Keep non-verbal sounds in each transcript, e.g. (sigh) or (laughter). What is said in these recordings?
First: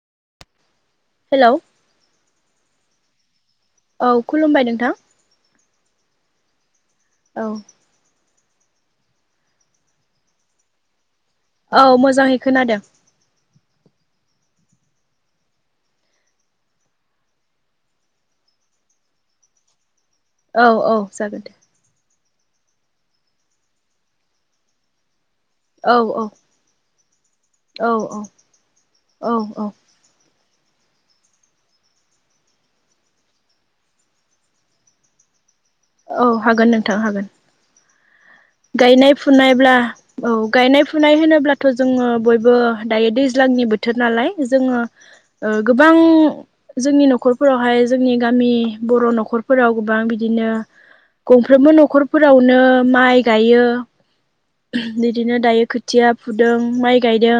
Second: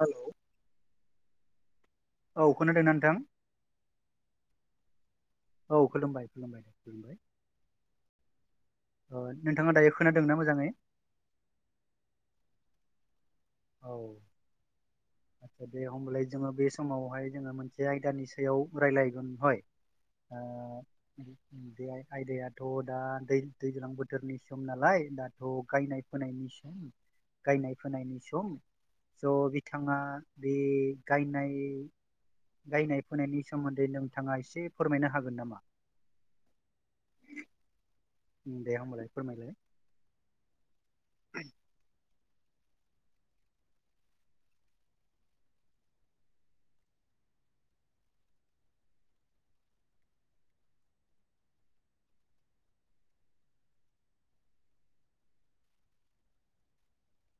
हेल' hello औ खोनादोंना नोंथां? औ खुलुमबाय नोंथां औ खुलुमबाय खुलुमबाय औ अ' नोंथाङा दायो खोनादोंना मोजाङै? औ मोजाङै खोनादों औ दे होमबालाय जोङो बे समावहाय जोङो मोनसे आयदानि सायाव रायज्लायगोन हय ओ औ औ जागोन दे बे आयदायाथ' दा दै दैज्लां बोथोरनि सम नालाय दा थ' औ गायनाय औ फोननि सम गायनाय औ फोनायनि सम औ ज' औ बिथाङा बे गायनाय गायनाय फुनायनि सोमोन्दै नोंथाङा एसे फोरमायनो हागोन नामा? औ हागोन नोंथां हागोन। दे होमबालाय गायनाय फोरमायलाय फुनायब्ला औ गायनाय फु फुनाय होनोब्लाथ' जोङो बयबो दायो दैज्लांनि बोथोर नालाय जोङो ओ गोबां जोंनि न'खरफोरावहाय जोंनि गामि बर' न'खरफोराव गोबां बिदिनो गंफ्रोमबो न'खरफोरावनो माइ गायो। बिदिनो दायो खोथिया फुदों माइ गायदों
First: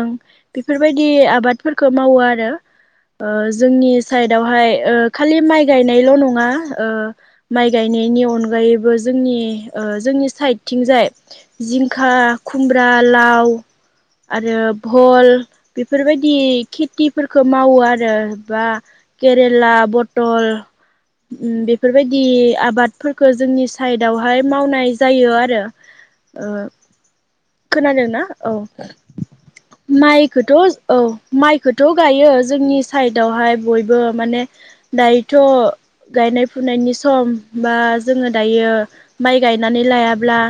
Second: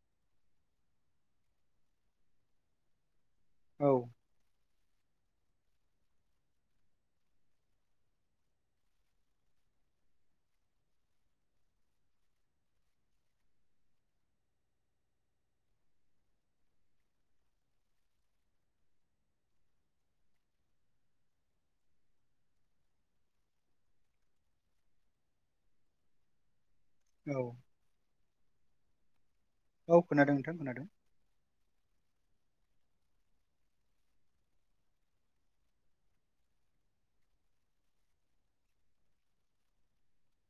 बेफोरबायदि आबादफोरखौ मावो आरो ओ औ जोंनि साइडआवहाय। ओ खालि माइ गायनायल' नङा ओ माइ गायनायनि अनगायैबो जोंनि ओ जोंनि साइडथिंजाय जिंखा, खुमब्रा, लाव, आरो भल बेफोरबायदि खेथिफोरखौ मावो आरो बा केरेला, बटल उम बेफोरबायदि आबादफोरखौ जोंनि साइदावहाय मावनाय जायो आरो। ओ औ खोनादोंना औ औ खोनादों माइखौथ' नोंथां खोनादों औ माइखौथ' गायो जोंनि साइडआवहाय बयबो माने दायोथ' गायनाय फुनायनि सम बा जोङो दायो माइ गायनानै लायाब्ला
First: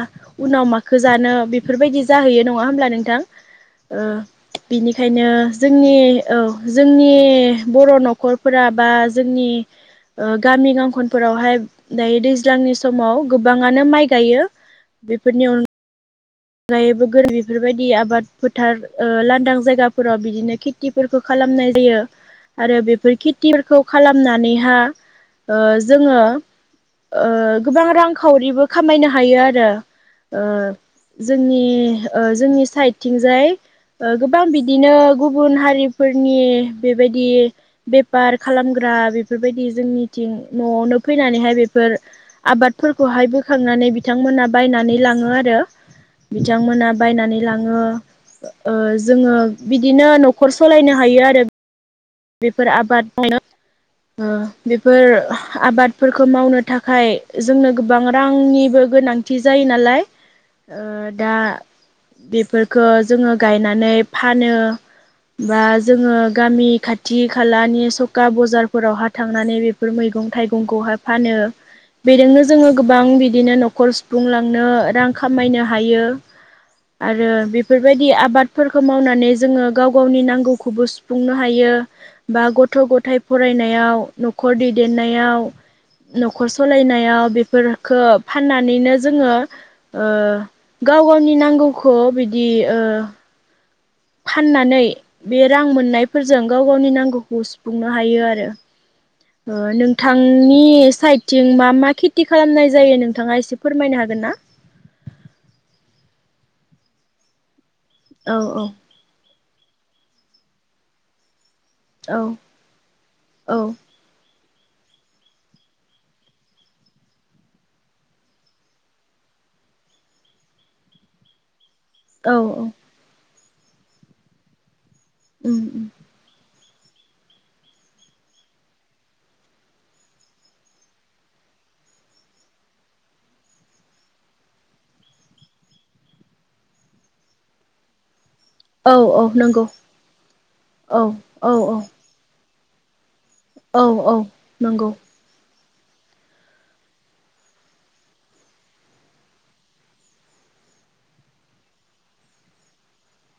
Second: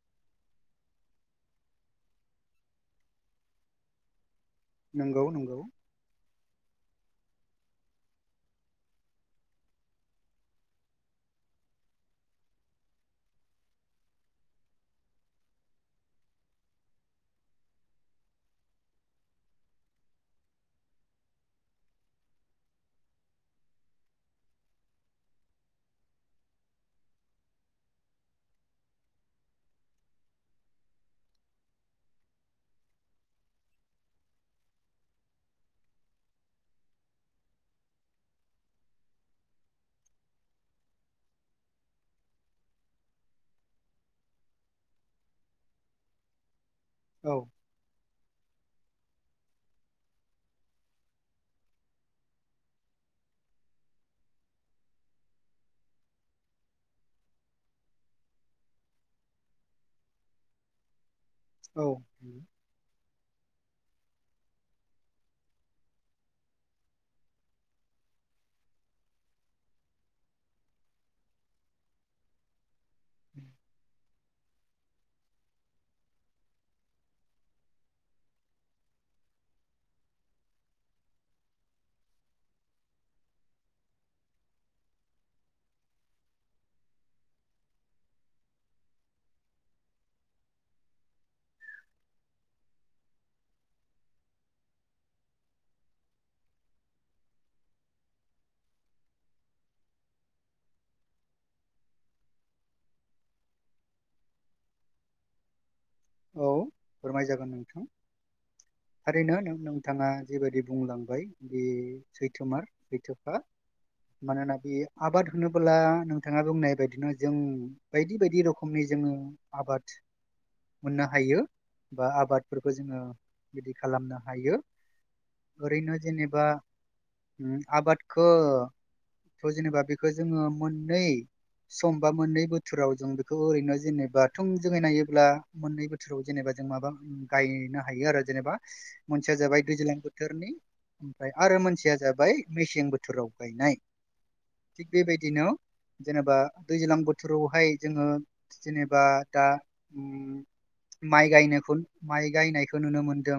उनाव माखौ जानो बेफोरबायदि जाहैयो नङा होमब्ला नोंथां? नंगौ बेनिखायनो नंगौ जोंनि औ जोंनि बर' न'खरफोरा बा जोंनि ओ गामि गांखनफोरावहाय दायो दैज्लांनि समाव गोबाङानो माइ गायो। बेफोरनि अन गायैबो गोर बेफोरबायदि आबाद फोथार ओ लांदां जायगाफोराव बिदिनो खेथिफोरखौ खालाम खालामनाय जायो आरो बेफोर खेथिफोरखौ खालामनानैहा ओ जोङो ओ गोबां रांखावरिबो खामायनो हायो आरो ओ जोंनि ओ जोंनि साइदथिंजाय ओ गोबां बिदिनो गुबुन हारिफोरनि बेबायदि बेफार खालामग्रा दा बिफोरबायदि जोंनिथिं न'आवनो फैनानैहाय बेफोर आबादफोरखौहाय बोखांनानै बिथांमोना बायनानै लाङो आरो बिथांमोना औ बायनानै लाङो। ओ जोङो बिदिनो न'खर सलायनो हायो आरो। बेफोर आबाद (unintelligible) (inaudible) ओ बेफोर आबादफोरखौ मावनो थाखाय जोंनो गोबां रांनिबो। गोनांथि जायो नालाय ओ दा औ बेफोरखौ जोङो गायनानै फानो बा जोङो गामि खाथ थि खालानि सखा बजारफोरावहाय थांनानै बेफोर मैगं थाइगंखौहाय फानो। बेजोंनो जोङो गोबां बिदिनो न'खर सुफुंलांनो रां खामायनो हायो। आरो बिफोरबायदि आबादफोरखौ मावनानै जोङो गाव गावनि नांगौखौबो सुफुंनो हायो। बा गथ' गथाय फरायनायाव न'खर दैदेननायाव न'खर सलायनायाव बेफोरफोरखो फाननानैनो जोङो ओ गाव गावनि नांगौखौ बिदि ओ फाननानै बे रां मोननायफोरजों गाव गावनि नांगौखौ सुफुंनो हायो आरो। ओ नोंथांनि साइडथिं मा मा खेथि खालामनाय जायो नोंथाङा एसे फोरमायनो हागोन ना? औ फोरमाय जागोन नोंथां। औ औ। बेनो नोंथाङा जेबायदि बुंलांबाय बे औ सैथोमार सैथोखा औ मानोना बे आबाद होनोबोला नोंथाङा बुंनाय बायदिनो जों बायदि बायदि रोखोमनि जोङो आ बाद मोननो हायो बा औ उम आबादफोरखौ जोङो बिदि खालामनो हायो। उम ओरैनो जेनेबा आबादखो खौ जेनेबा बेखौ जोङो मोननै समबा मोननै बोथोराव जों बेखौ ओरैनो जेनेबा थोंजोंयै नायोब्ला मोननै बोथोराव जेनेबा जों माबा गायनो हायो आरो जेनेबा औ मोनसेया जाबाय नंगौ दैज्लां बोथोरनि औ ओमफ्राय औ आरो मोनसेया जाबाय मेसें बोथोर बोथोराव गायनाय औ औ थिग नंगौ बेबायदिनो जेनेबा दैज्लां बोथोरावहाय जोङो जेनेबा दा माइ गायनायखौ माइ गायनायखौ नुनो मोनदों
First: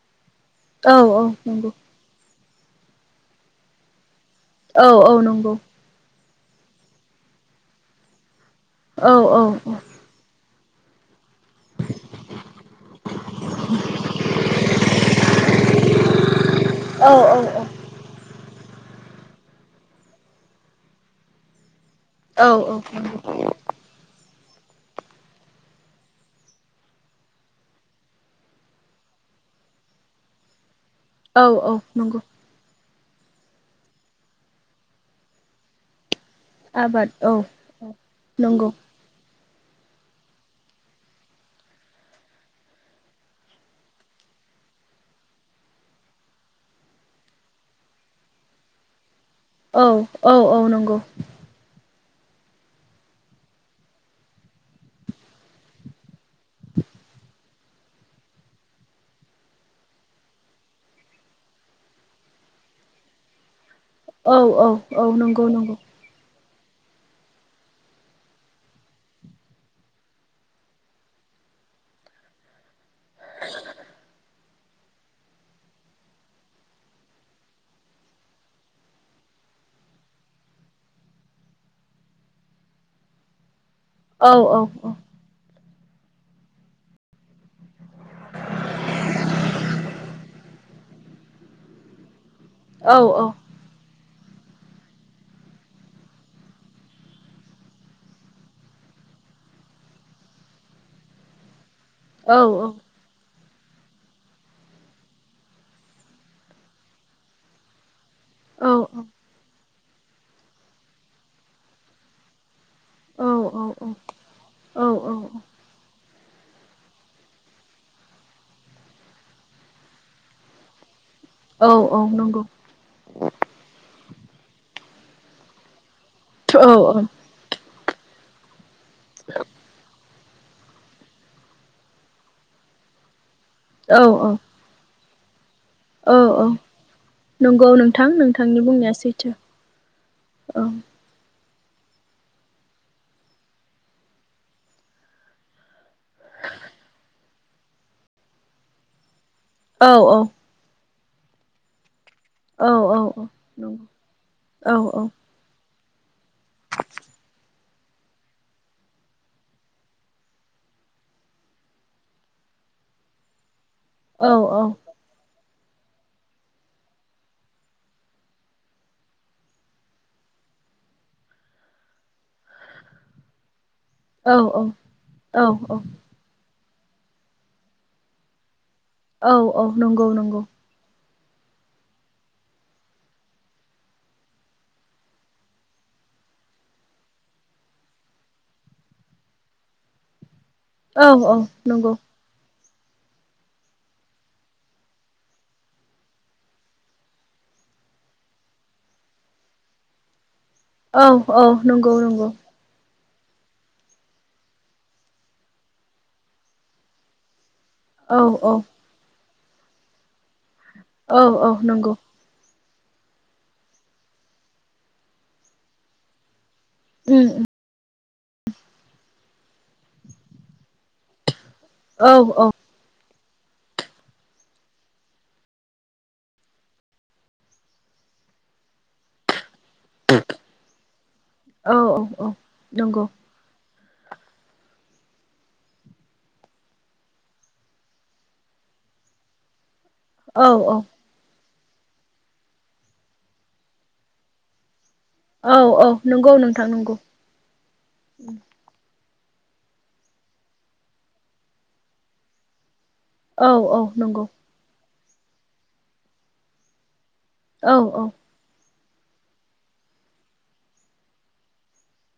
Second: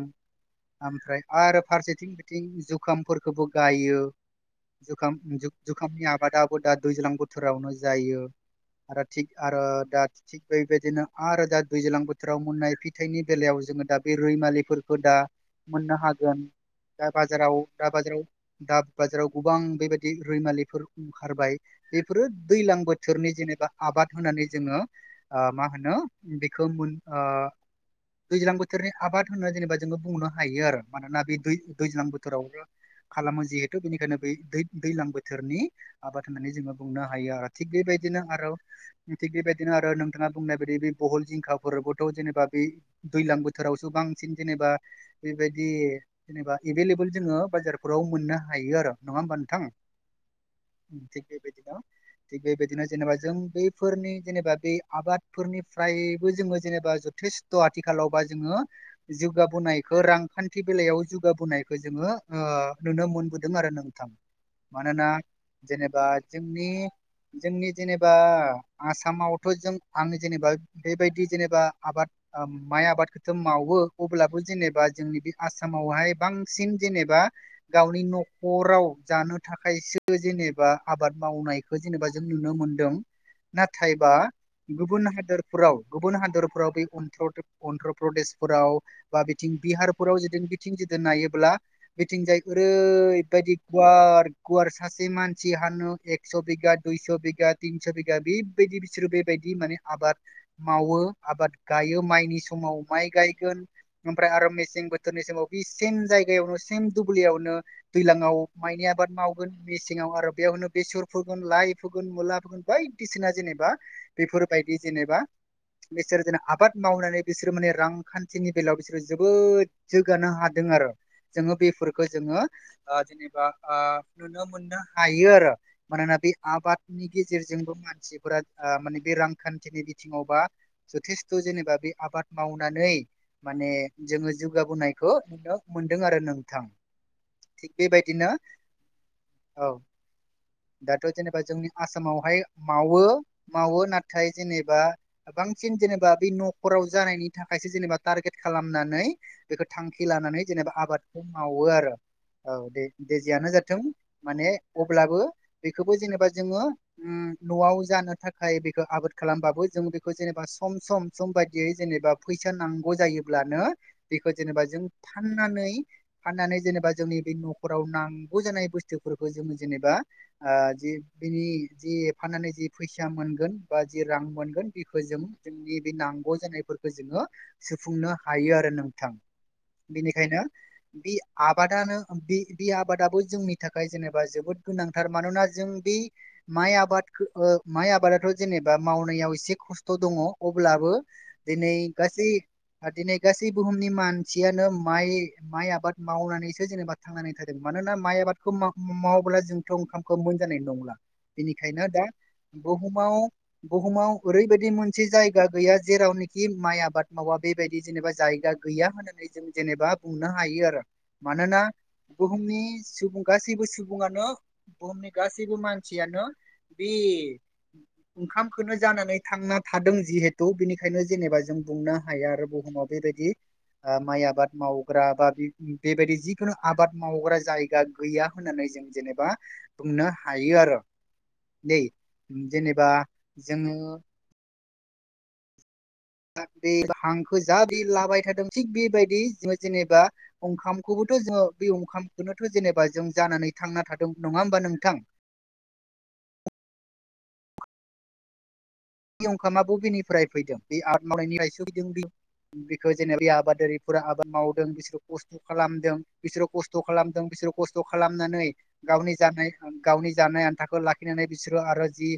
औ ओमफ्राय औ आरो नंगौ फारसेथिं बिथिं जुखामफोरखोबो गायो औ औ नंगौ जुखाम-जुग-जुखामनि आ बादाबो दा दैज्लां बोथोरावनो जायो आरो औ थिग औ आरो दा थिग बैबायदिनो आरो दा दैज्लां बोथोराव मोननाय फिथाइनि बेलायाव जोङो दा बे रैमालिफोरखौ दा मोननो हागोन। औ दा बाजाराव दा बाजाराव दा बाजाराव गोबां बेबायदि रैमालिफोर ओंखारबाय। बेफोरो औ औ दैलां नंगौ बोथोरनि जेनेबा आबाद होनानै जोङो मा होनो। बेखो मोन ओ दैज्लां बोथोरनि आबाद होननानै जेनेबा जोङो बुंनो हायो आरो। मानोना बे औ औ दै-दैज्लां नंगौ बोथोरावनो खालामो जिहेथु बेनिखायनो बै दै-दैज्लां बोथोरनि आबाद होननानै जोङो बुंनो आबाद हायो औ आरो थिग बेबायदिनो आरो नंगौ थिग बेबायदि बिदि आरो नोंथाङा बुंनाय बायदि बे बहल जिंखाफोरबोथ' जेनेबा बे दैजलां बोथोरावसो बांसिन जेनेबा बेबायदि जेनेबा एभेलेबल जोङो बाजारफोराव मोननो हायो आरो। नङा होमबा नोंथां औ औ औ नंगौ थिग बेबायदिनो थिग बेबायदिनो जेनेबा जों बैफोरनि जेनेबा बे आबादफोरनिफ्राय बो जोंबो जेनबा जथेसथ' आथिखालावबा जोङो जौगाबोनायखो रांखान्थि बेलायाव गाबोनायखौ जोङो ओ नुनो मोनबोदों आरो नों औ औ औ नंगौ नंगौ। जोंनि जोंनि जेनेबा आसामावथ' जों आं जेनेबा बेबायदि जेनेबा आबाद ओ माइ आबादखौथ' मावो अब्लाबो जेनेब बा जोंनि बे आसामावहाय बांसिन जेनेबा गावनि न'खराव जानो थाखाय एसेबो जेनेबा आबाद मावनायखौ जेनेबा जों नुनो मोनदों। नाथायबा औ औ औ गुबुन हादरफोराव गुबुन हादरफोराव बे अनथाव अन्ध्र प्रदेशफोराव बा बिथिं बिहारफोराव जुदि बिथिं जुदि नायोब्ला बिथिंजाय औ ओरैबादि गुवार गुवार सासे मानसि हानो एकस' बिगा दुइस' बिगा तिनस' बिगा बेबायदि बिसोरो बेबा बिदि आबाद मावो आबाद गायो औ माइनि औ समाव माइ गाय गोन ओमफ्राय आरो मेसें बोथोरनि समाव बे सेम जायगायावनो सेम दुब्लियावनो दैलाङाव माइनि आबाद मावगोन मेसेङाव आरो बेयावनो बेसर फोगोन लाइ फोगोन मुला फोगोन। बायदिसिना जेनेबा बेफोरबायदि जेनेबा बिसोर जेन आबाद मावनानै बिसोरो माने रांखान्थिनि बेलायाव बिसोरो जोबोद जौगानो हादों आरो जोङो बेफोरखौ जोङो नंगौ औ ओ जेनेबा ओ नुनो मोननो हायो आरो। मानोना बे औ आबादनि गेजेरजोंबो मानसिफोरा ओ माने बे रां खान्थिनि बिथिङावबा जथेस्थ' जेनेबा बे आबाद मावनानै माने औ औ जोङो जौगाबोनायखो औ औ नंगौ थिग नोंथां बेबायदिनो नोंथांनि बुंनाया सैथो औ औ दाथ' जेनेबा जोंनि आसामावहाय मावो मावो ना थाय जेनेबा बांसिन जेनेबा बे न'खराव जानायनि थाखायसो जेनेबा टारगेट खालामनानै बेखौ थांखि औ लानानै जेनेबा आबादखौ मावो आरो औ दे औ दे औ जेयानो जाथों नंगौ माने औ औ अब्लाबो बेखौबो जेनेबा जोङो ओ न'आव जानो थाखाय बे खो आबोद खालामबाबो जों बेखौ जेनेबा सम सम सम बायदियै जेनेबा फैसा नांगौ जायोब्लानो औ औ बेखौ जेनेबा जों फाननानै फाननानै जेनेबा जोंनि बे न'खराव नांगौ जानाय बुस्थुफोरखौ जोङो जेनेबा ओ जि बिनि जि फाननानै जि फैसा मोनगोन बा जि रां मोनगोन बेखौ जों औ जोंनि बे नांगौ जानायफोर जोङो सुफुंनो हायो आरो नों औ औ नंगौ नंगौ। बे आबादानो बे बे आबादाबो जोंनि थाखाय जेनेबा जोबोद गोनांथार मानोना जों बे माइ आबादखो ओ माइ आबादाथ जेनेबा मावनायाव एसे खस्थ' दङ अब्लाबो औ औ दिनै नंगौ गासै दिनै गासै बुहुमनि मानसियानो माइ माइ आबाद मावनानैसो जेनेबा थांनानै थादों मान नोना माइ आबादखौ माव माबोला जोंथ' ओखामखौ मोन जानाय नंला औ औ बेनिखायनो नंगौ दा नंगौ बुहुमाव बुहुमाव ओरैबायदि मोनसे जायगा गैया जेरावनोखि माइ आबाद मावा। बेबायदि जेनेबा औ जायगा औ गैया होननानै जों जेनेबा बुंनो हायो आरो। औ औ मानोना नंगौ बुहुमनि सुबुं गासैबो सुबुङानो बुहुमनि गासैबो मानसियानो बे उम उम ओंखामखौनो जानो थांना थादों जिहेथु बिनिखायनो जेनेबा जों बुंनो औ हाया आरो बुहुमाव बेबायदि ओ माइ आबाद मावग्रा बा बेबायदि जिखुनु आबाद मावग्रा जायगा गैया होननानै जों जेनेबा बुंनो हायो आरो औ दै औ जेनेबा नंगौ (unintelligible) बे हांखो जा बि लाबाय थादों थिग बेबायदि जों जेनेबा औ ओंखामखौबोथ' जोङो बे ओंखामखौनोथ' जेनेबा जों जानानै थांना थादों नङा होमबा नोंथां? औ औ नंगौ नोंथां नंगौ ओम। बे अंखामा बबेनिफ्राय फैदों बे (unintelligible) बे जेनेबा बे औ औ आबादारिफोरा नंगौ आबाद मावदों बिसोरो खस्थ' खालामदों बिसोरो खस्थ' खालाम थों बिसोर औ खस्थ' औ खालामनानै गावनि जानाय गावनि जानाय आन्थाखौ लाखिनानै बिसोरो आरो जि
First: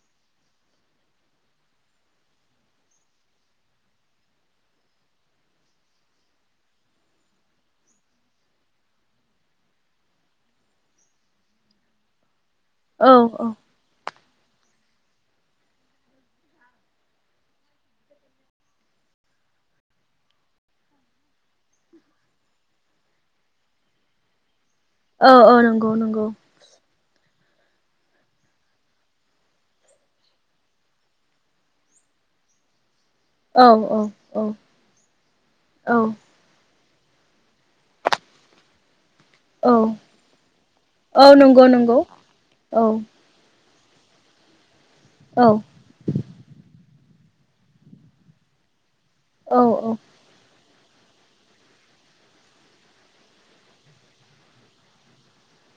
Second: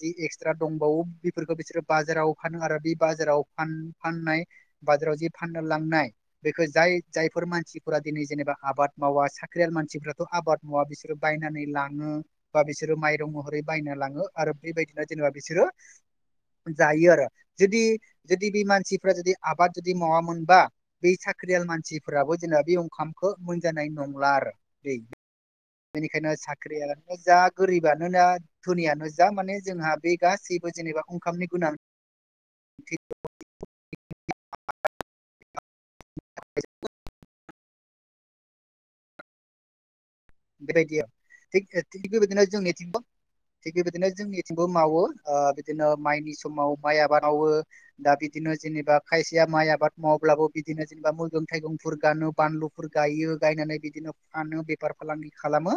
जि एक्सट्रा दंबावो बेफोरखौ बिसोरो बाजाराव फानो आरो बे बाजाराव फान फाननाय बाजाराव जे फाननो लांनाय बेखौ जाय जायफोर मानसिफोरा दिनै जेनेबा आबाद मावा साख्रियाल मानसिफ्राथ' आबाद मावा बिसोरो बायनानै लाङो बा बिसोरो औ माइरं महरै बायना लाङो आरो बेबायदिनो जेनेबा बिसोरो जायो आरो जुदि जुदि बे मानसिफ्रा जुदि आबाद जुदि मावामोनबा बे साख्रिया मानसिफोराबो जेनेबा बे ओंखामखौ मोनजानाय नंला आरो। दै औ औ नंगौ। नंगौ बेनिखायनो साख्रि यानो जा गोरिबानो ना धोनियानो जा माने जोंहा बे गासैबो जेनेबा ओंखामनि गोनां थि। औ औ औ औ। (unintelligible) औ। बेबायदियाव औ थि नंगौ नंगौ थिग बेबायदिनो औ जोंनिथिंबो थिग बेबायदिनो जोंनिथिंबो मावो अ औ बिदिनो माइनि समाव माइ आबाद मावो दा बिदिनो जेनेबा खायसेया औ माइ आबाद मावब्लाबो बिदिनो जेनेबा मैगं थाइगंफोर गानो बानलुफोर गायो गायनानै बिदिनो फानो बेफार फालांगि खालामो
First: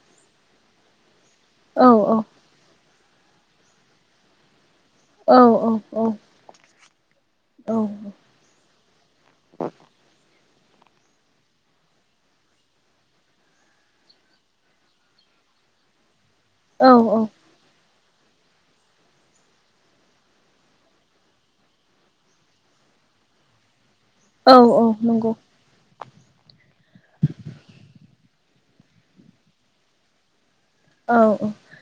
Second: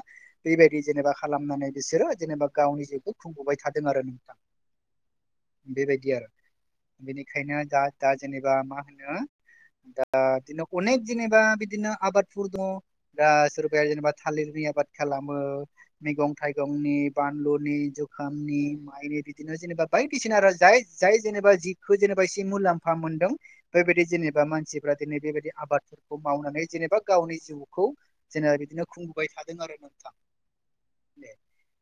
बेबायदि जेनेबा खालामनानै औ बिसोरो जेनेबा गावनि जेखौ खुंबोबाय थादों आरो नोंथां। औ औ बेबायदि औ। आरो बेनिखायनो दा दा जेनेबा मा होनो दा बिदिनो अनेक जेनेबा बिदिनो आबादफोर दङ दा सोरबाया जेनेबा थालिरनि आबाद खालामो मैगं थाइगंनि बानलुनिु जु खामनि माइनि बिदिनो जेनेबा बायदिसिना आरो जाय जाय जेनेबा जि जिखो जेनेबा एसे मुलाम्फा मोनो मोनदों बेबायदि जेनेबा औ औ मानसिफ्रा दिनै नंगौ बेबायदि आबादफोरखौ मावनानै जेनेबा गावनि जिउखौ जेनेबा बिदिनो खुंबोबाय थादों आरो नोंथां। औ दे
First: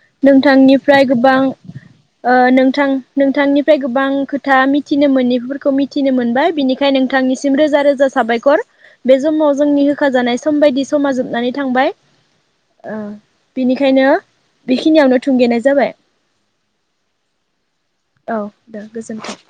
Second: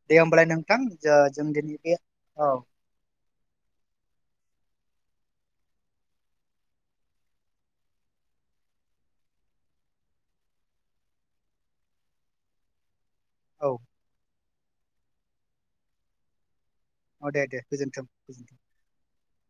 दे होमबालाय नोंथां नोंथांनिफ्राय गोबां जों दिनै बे ओ औ नोंथां नोंथांनिफ्राय गोबां खोथा मिथि मिथिनो मोनैफोरखौ मिथिनो मोनबाय बिनिखायनो नोंथांनिसिम रोजा रोजा साबायखर। बे समाव जोंनि होखाजानाय सम बायदि समा जोबनानै थांबाय ओ। औ बेनिखायनो बेखिनियावनो थुंगेनाय जाबाय। औ दे दे गोजोन्थों औ गोजोन्थों दे गोजोनथों।